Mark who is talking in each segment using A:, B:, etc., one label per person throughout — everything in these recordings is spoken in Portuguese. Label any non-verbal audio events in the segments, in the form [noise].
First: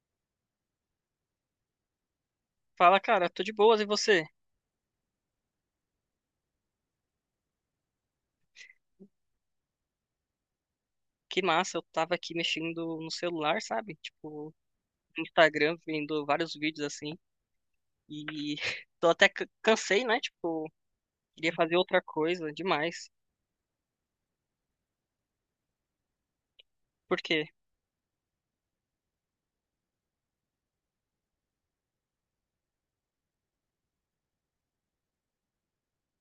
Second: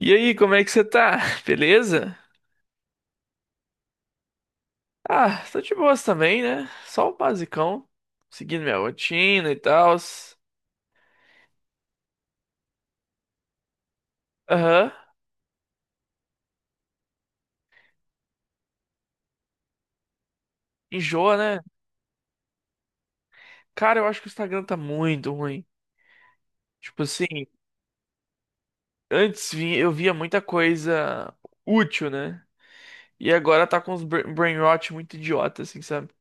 A: E aí, como é que você tá? [laughs] Beleza?
B: Fala, cara, tô de boas e você?
A: Ah, tô de boas também, né? Só o basicão, seguindo minha rotina e tal.
B: Que massa, eu tava aqui mexendo no celular, sabe? Tipo,
A: Aham,
B: no Instagram, vendo vários vídeos assim. E [laughs] tô até cansei, né? Tipo,
A: enjoa,
B: queria
A: né?
B: fazer outra coisa demais.
A: Cara, eu acho que o Instagram tá muito ruim. Tipo
B: Por
A: assim,
B: quê?
A: eu via muita coisa útil, né? E agora tá com uns brain rot muito idiota, assim, sabe?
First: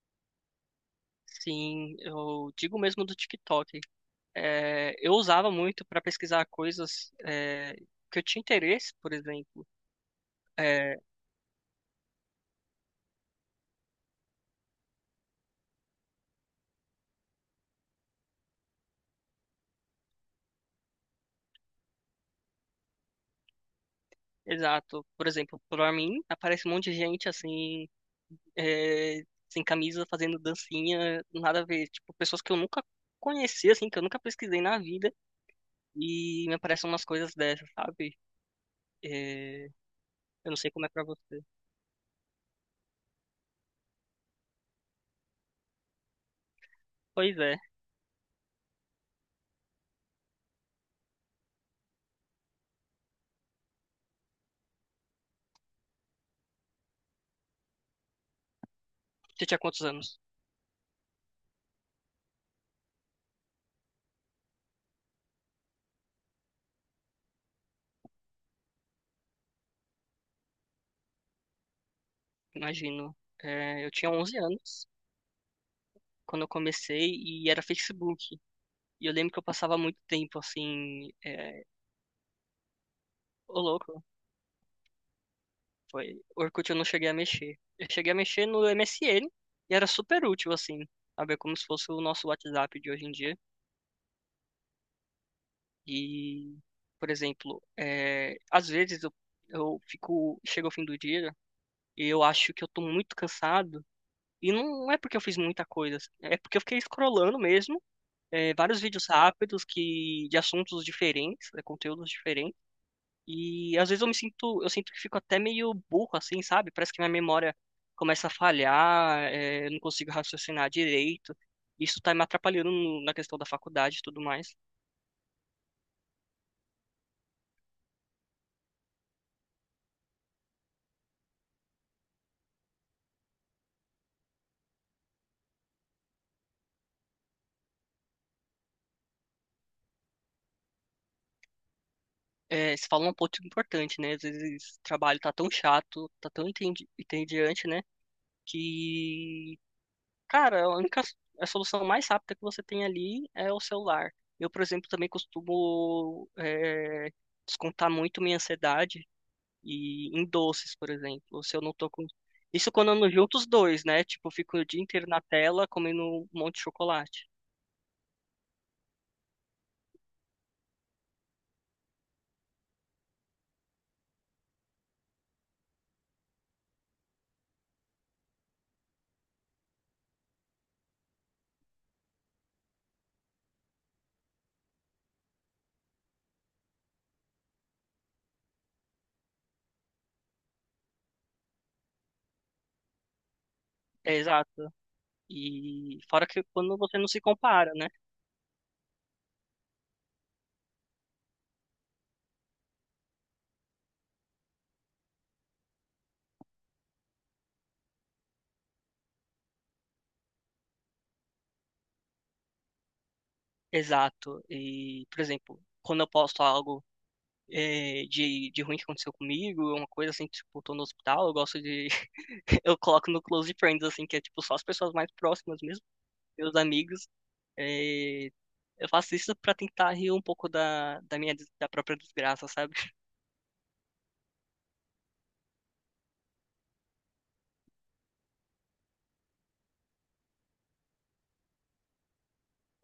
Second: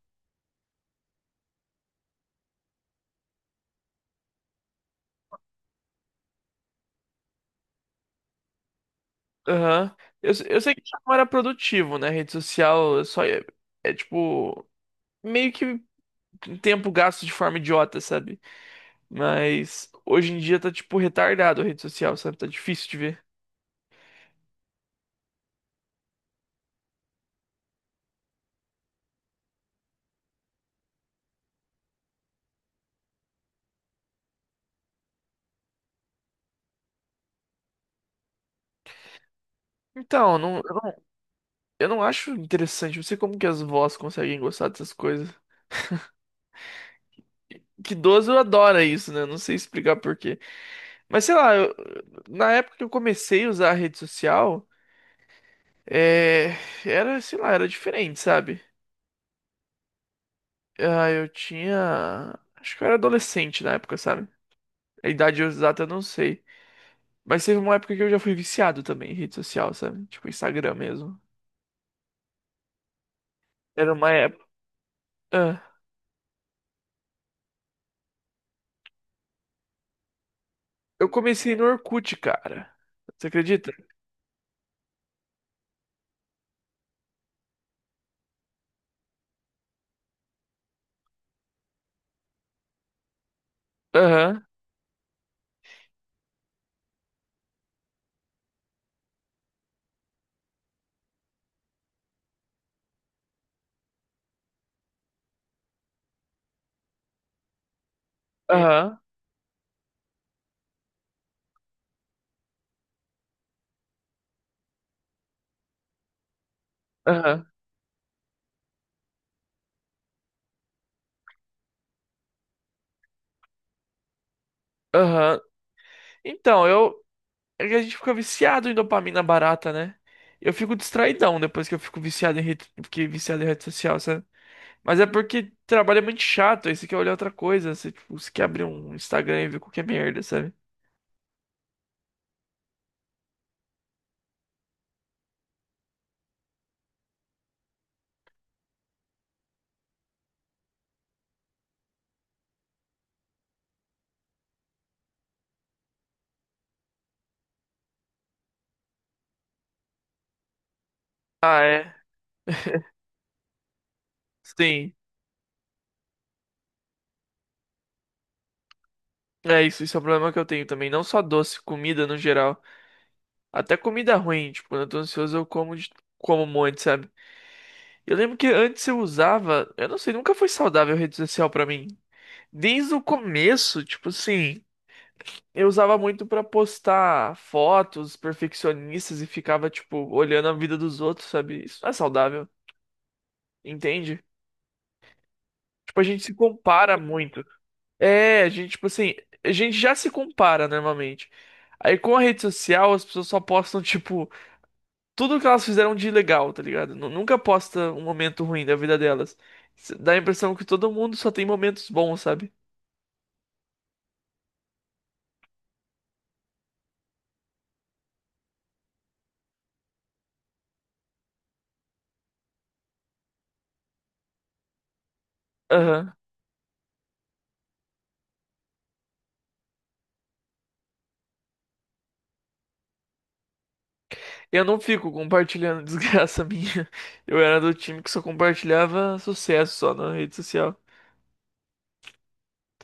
B: Sim, eu digo mesmo do TikTok. É, eu usava muito pra pesquisar coisas que eu tinha interesse, por exemplo.
A: Aham. Eu sei que
B: É,
A: não era produtivo, né? Rede social é só é tipo meio que tempo gasto de forma idiota, sabe? Mas hoje em dia tá, tipo, retardado a rede social, sabe? Tá difícil de ver.
B: exato. Por exemplo, pra mim, aparece um monte de gente assim. é, sem camisa, fazendo dancinha, nada a ver. Tipo, pessoas que eu nunca conheci, assim, que eu nunca pesquisei na vida, e me aparecem umas coisas dessas, sabe? É,
A: Então,
B: eu não
A: não,
B: sei
A: eu
B: como é
A: não,
B: pra você.
A: eu não acho interessante. Não sei como que as vós conseguem gostar dessas coisas.
B: Pois é.
A: Que idoso adora isso, né? Não sei explicar por quê. Mas sei lá, na época que eu comecei a usar a rede social, é, era, sei lá, era diferente, sabe?
B: Você tinha quantos anos?
A: Ah, eu tinha. Acho que eu era adolescente na época, sabe? A idade exata eu não sei. Mas teve uma época que eu já fui viciado também em rede social, sabe? Tipo, Instagram mesmo.
B: Imagino. É, eu
A: Era uma
B: tinha 11 anos
A: época.
B: quando eu comecei e era Facebook. E eu lembro que eu passava muito tempo
A: Eu
B: assim.
A: comecei no Orkut, cara. Você
B: Ô,
A: acredita?
B: louco, foi. Orkut eu não cheguei a mexer. Eu cheguei a mexer no MSN e era super útil, assim. Sabe? É como se fosse o nosso WhatsApp de hoje em dia.
A: Aham,
B: E, por exemplo, às vezes eu fico, chega ao fim do dia e eu acho que eu tô muito cansado. E não é porque eu fiz muita coisa, é porque eu fiquei scrollando mesmo, vários
A: aham,
B: vídeos rápidos que de assuntos diferentes, né, conteúdos diferentes. E às vezes eu sinto que fico até meio burro assim, sabe? Parece que minha
A: aham,
B: memória começa a falhar, eu não consigo raciocinar direito. Isso tá me atrapalhando na questão da faculdade e tudo mais.
A: aham. Então, eu. É que a gente fica viciado em dopamina barata, né? Eu fico distraidão depois que eu fico viciado em rede, fiquei viciado em rede social, sabe? Mas é porque trabalho é muito chato, aí você quer olhar outra coisa, você quer abrir um Instagram e ver qualquer merda, sabe?
B: É, você falou um ponto importante, né? Às vezes o trabalho tá tão chato, tá tão entediante, né? Que, cara, a solução mais rápida que você tem ali é o celular. Eu, por exemplo, também costumo descontar muito minha ansiedade e em doces, por exemplo. Se
A: Ah,
B: eu não tô
A: é?
B: com. Isso quando eu não junto os dois, né? Tipo, eu fico o dia
A: Sim,
B: inteiro na tela comendo um monte de chocolate.
A: é isso, isso é um problema que eu tenho também. Não só doce, comida no geral. Até comida ruim, tipo, quando eu tô ansioso como um monte, sabe? Eu lembro que antes eu usava, eu não sei, nunca foi saudável rede social pra mim. Desde o começo, tipo assim, eu usava muito pra postar fotos perfeccionistas e ficava, tipo, olhando a vida dos outros, sabe? Isso não é saudável,
B: É
A: entende?
B: exato. E
A: Tipo, a gente
B: fora
A: se
B: que quando
A: compara
B: você não se
A: muito.
B: compara, né?
A: É, a gente, tipo assim, a gente já se compara normalmente. Aí com a rede social, as pessoas só postam, tipo, tudo que elas fizeram de legal, tá ligado? Nunca posta um momento ruim da vida delas. Dá a impressão que todo mundo só tem momentos bons, sabe?
B: Exato. E, por exemplo, quando eu posto algo de ruim que aconteceu comigo, uma coisa assim, tipo, tô no hospital, eu gosto de. [laughs] Eu coloco no Close Friends, assim, que é tipo só as pessoas mais próximas mesmo,
A: Aham.
B: meus amigos. Eh, eu faço isso pra tentar rir um pouco da própria desgraça, sabe? [laughs]
A: Eu não fico compartilhando [laughs] desgraça minha. Eu era do time que só compartilhava sucesso só na rede social.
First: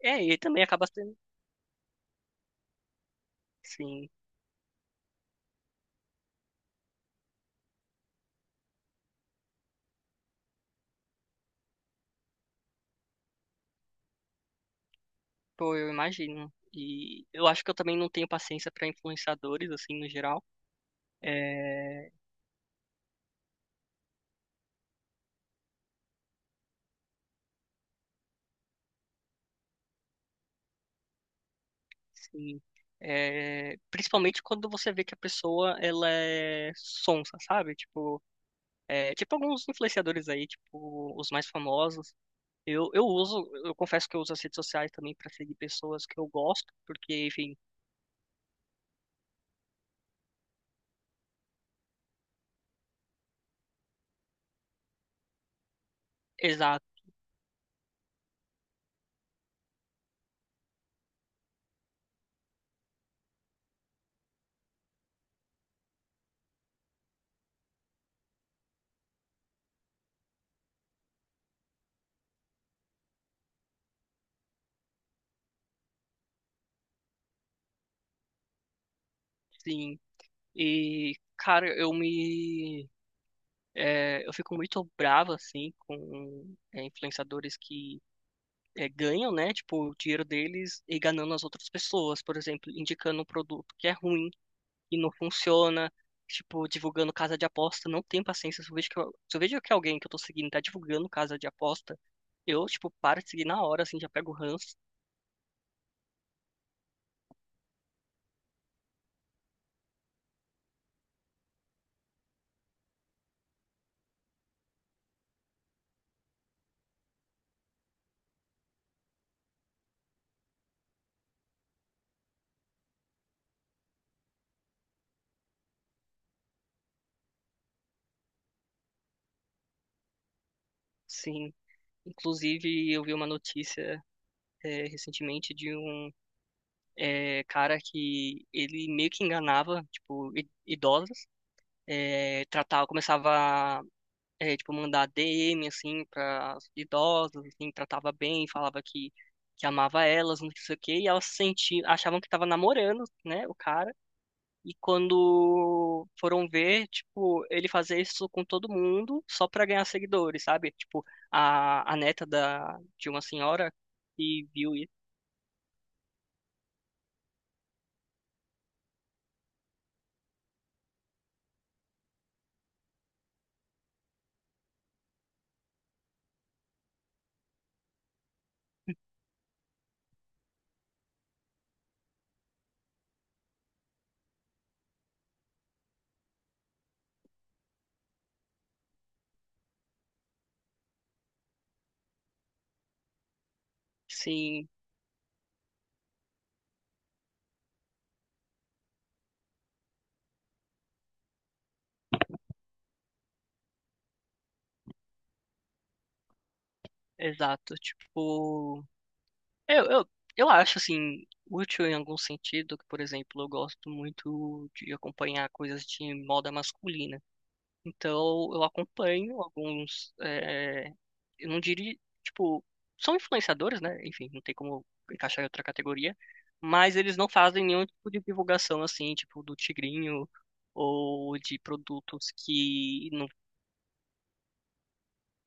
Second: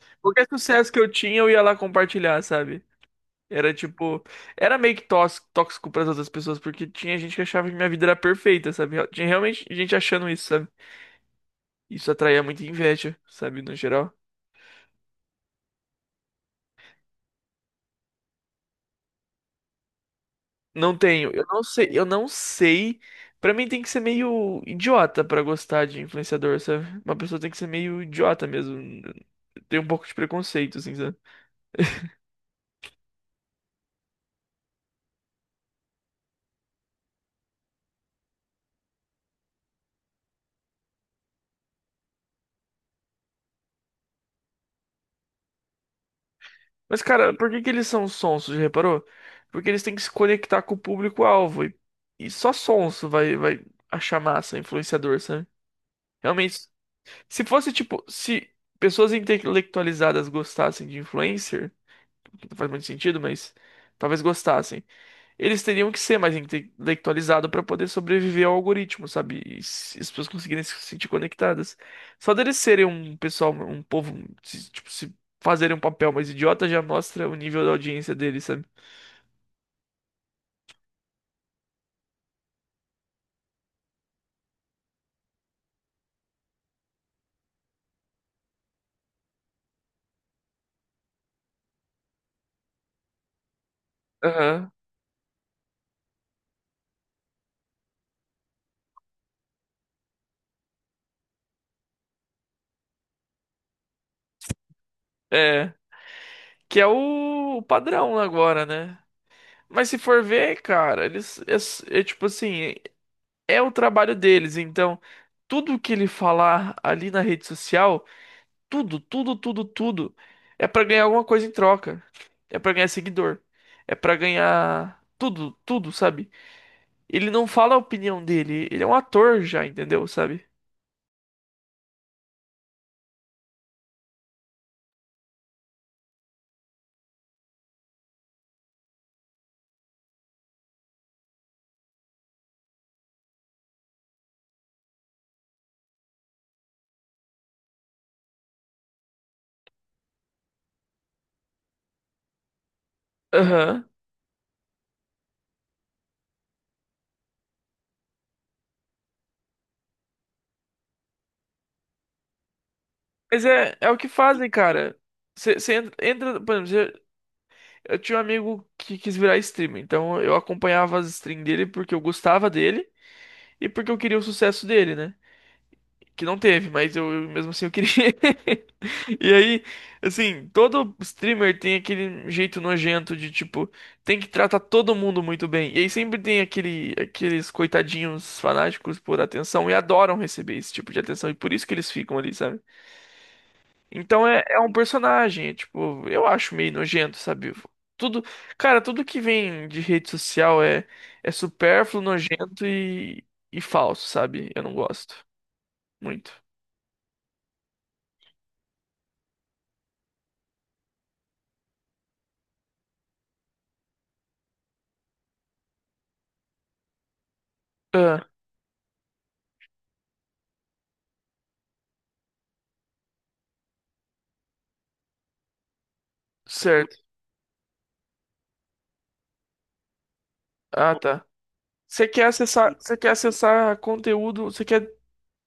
B: É, e
A: Qualquer
B: também acaba
A: sucesso que eu
B: sendo.
A: tinha, eu ia lá compartilhar, sabe? Era
B: Sim,
A: tipo. Era meio que tóxico, tóxico pras outras pessoas, porque tinha gente que achava que minha vida era perfeita, sabe? Tinha realmente gente achando isso, sabe? Isso atraía muita inveja, sabe? No geral.
B: pô, eu imagino. E eu acho que eu também não tenho paciência pra influenciadores, assim, no geral.
A: Não tenho. Eu não sei. Eu
B: É,
A: não sei. Pra mim tem que ser meio idiota pra gostar de influenciador, sabe? Uma pessoa tem que ser meio idiota mesmo. Tem um pouco de preconceito, assim, sabe?
B: sim. É, principalmente quando você vê que a pessoa ela é sonsa, sabe? Tipo, tipo alguns influenciadores aí, tipo os mais famosos. Eu confesso que eu uso as redes sociais também pra seguir pessoas que eu gosto,
A: Mas,
B: porque,
A: cara, por
B: enfim,
A: que que eles são sonsos, já reparou? Porque eles têm que se conectar com o público-alvo. E só sonso vai achar massa influenciador, sabe? Realmente,
B: exato,
A: se fosse tipo, se pessoas intelectualizadas gostassem de influencer, que não faz muito sentido, mas talvez gostassem. Eles teriam que ser mais intelectualizados para poder sobreviver ao algoritmo, sabe? As pessoas conseguirem se sentir conectadas. Só deles serem um pessoal, um povo, se fazerem um papel mais idiota já mostra o nível da audiência deles, sabe?
B: sim. E, cara, eu fico muito bravo assim com influenciadores que ganham, né? Tipo, o dinheiro deles e enganando as outras pessoas, por exemplo, indicando um produto que é ruim
A: Aham.
B: e não funciona, tipo, divulgando casa de aposta, não tenho paciência. Se eu vejo que, eu- se eu vejo que alguém que eu tô seguindo tá divulgando casa de aposta, eu, tipo, paro de seguir na hora, assim, já pego o ranço,
A: É. Que é o padrão agora, né? Mas se for ver, cara, é tipo assim, é o trabalho deles, então tudo que ele falar ali na rede social, tudo, tudo, tudo, tudo é pra ganhar alguma coisa em troca. É pra ganhar seguidor. É pra ganhar tudo, tudo, sabe? Ele não fala a opinião dele, ele é um ator já, entendeu, sabe?
B: sim. Inclusive, eu vi uma notícia recentemente de um cara que ele meio que enganava, tipo, idosas, tratava, começava tipo, mandar DM, assim, para idosas, assim, tratava bem, falava que amava elas, não sei o quê, e elas se sentiam, achavam que tava namorando, né, o
A: Aham.
B: cara, e quando foram ver, tipo, ele fazia isso com todo mundo só pra ganhar seguidores, sabe? Tipo, a neta de uma
A: Mas
B: senhora
A: é, é o que fazem,
B: que viu isso,
A: cara. Você entra, entra- por exemplo, cê- eu tinha um amigo que quis virar streamer, então eu acompanhava as streams dele porque eu gostava dele e porque eu queria o sucesso dele, né? Que não teve, mas eu mesmo assim eu queria. [laughs] E aí, assim, todo streamer tem aquele jeito nojento de tipo, tem que tratar todo mundo muito bem. E aí sempre tem aqueles coitadinhos fanáticos por atenção e adoram receber esse tipo de atenção e por isso que eles ficam ali, sabe? Então é
B: sim,
A: um personagem, é, tipo, eu acho meio nojento, sabe? Tudo, cara, tudo que vem de rede social é supérfluo, nojento e falso, sabe? Eu não gosto muito.
B: exato, tipo... Eu, eu, eu acho, assim, útil em algum sentido, que, por exemplo, eu gosto muito de acompanhar coisas de moda masculina.
A: Ah,
B: Então, eu acompanho alguns, eu não diria, tipo, são influenciadores, né? Enfim, não tem como encaixar em outra categoria, mas
A: certo.
B: eles não fazem nenhum tipo de divulgação, assim, tipo, do tigrinho
A: Ah, tá.
B: ou de produtos
A: Você quer
B: que não...
A: acessar conteúdo,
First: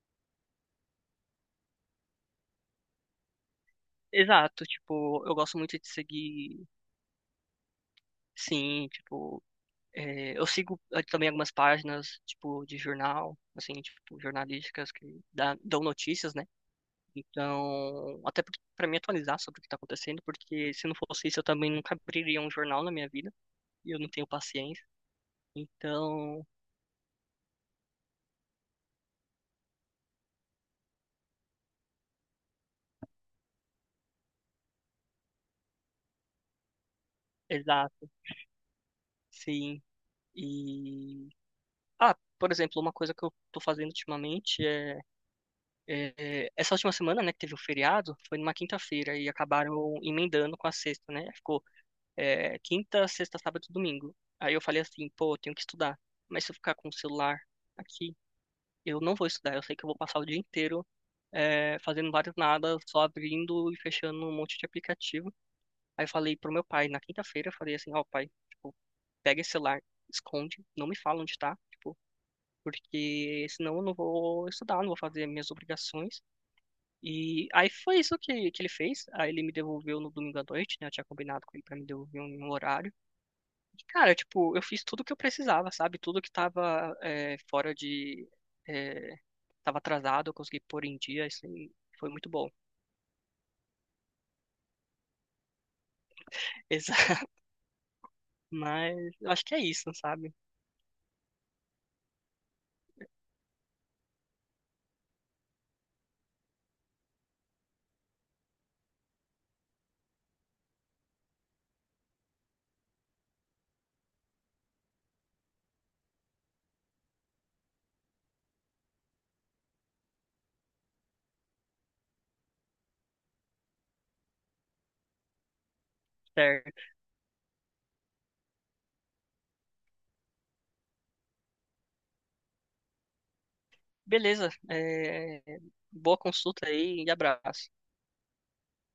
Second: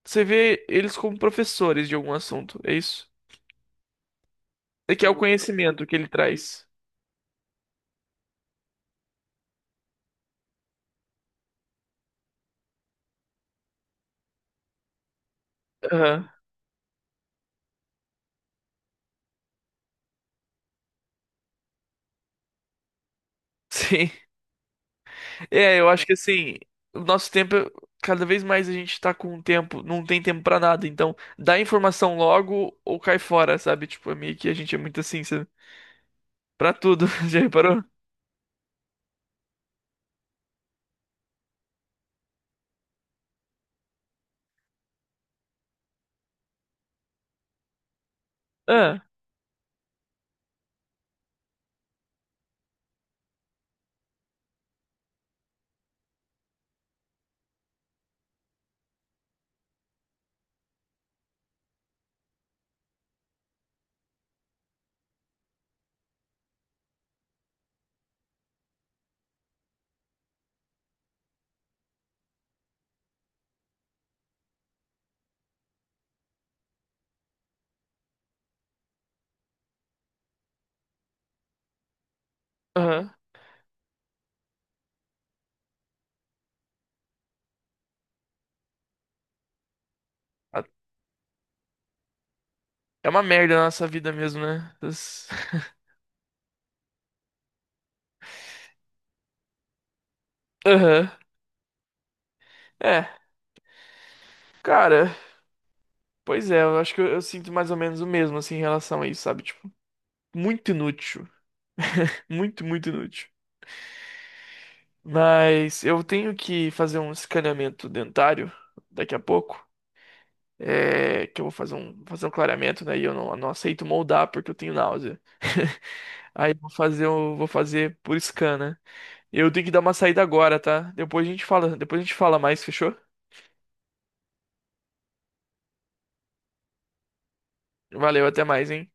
A: você vê eles como professores de algum assunto, é isso?
B: Exato,
A: Você quer o
B: tipo, eu gosto muito
A: conhecimento
B: de
A: que ele traz.
B: seguir, sim, tipo... É, eu sigo também algumas páginas, tipo, de jornal, assim, tipo, jornalísticas que dão
A: Aham.
B: notícias, né? Então, até para me atualizar sobre o que tá acontecendo, porque se não fosse isso, eu também nunca abriria um jornal na minha vida,
A: [laughs]
B: e eu não
A: Sim.
B: tenho paciência.
A: É, eu acho que
B: Então,
A: assim, o nosso tempo, cada vez mais a gente tá com tempo, não tem tempo pra nada, então dá informação logo ou cai fora, sabe? Tipo, é meio que a gente é muito assim, sabe? Pra tudo, [laughs] já reparou?
B: exato, sim. E, ah, por exemplo, uma coisa que eu tô fazendo ultimamente é, essa última semana, né, que teve o feriado, foi numa
A: Ah,
B: quinta-feira, e acabaram emendando com a sexta, né? Ficou quinta, sexta, sábado e domingo. Aí eu falei assim, pô, eu tenho que estudar. Mas se eu ficar com o celular aqui, eu não vou estudar. Eu sei que eu vou passar o dia inteiro fazendo vários nada, só abrindo e fechando um monte de aplicativo. Aí eu falei pro meu pai, na quinta-feira, eu falei assim, ó, pai, tipo, pega esse celular, esconde, não me fala onde tá, tipo, porque senão eu não vou estudar, não vou fazer minhas obrigações. E aí foi isso que ele fez. Aí ele me devolveu no domingo à noite, né? Eu tinha combinado com ele pra me devolver em um horário.
A: aham.
B: E, cara, tipo, eu fiz tudo o que eu precisava, sabe? Tudo que tava fora de. É, tava atrasado, eu consegui pôr em dia, isso aí foi muito bom.
A: É uma merda a nossa vida mesmo, né? As- [laughs]
B: [laughs] Exato. Mas eu acho que é isso, sabe?
A: Aham. É, cara. Pois é, eu acho que eu sinto mais ou menos o mesmo, assim, em relação a isso, sabe? Tipo, muito inútil. Muito, muito inútil. Mas eu tenho que fazer um escaneamento dentário daqui a pouco. É, que eu vou fazer um clareamento, né? E eu não, não aceito moldar porque eu tenho náusea. [laughs] Aí
B: Certo.
A: eu vou fazer por scan, né? Eu tenho que dar uma saída agora, tá? Depois a gente fala mais, fechou?
B: Beleza. Boa consulta aí e abraço.
A: Valeu, até mais, hein?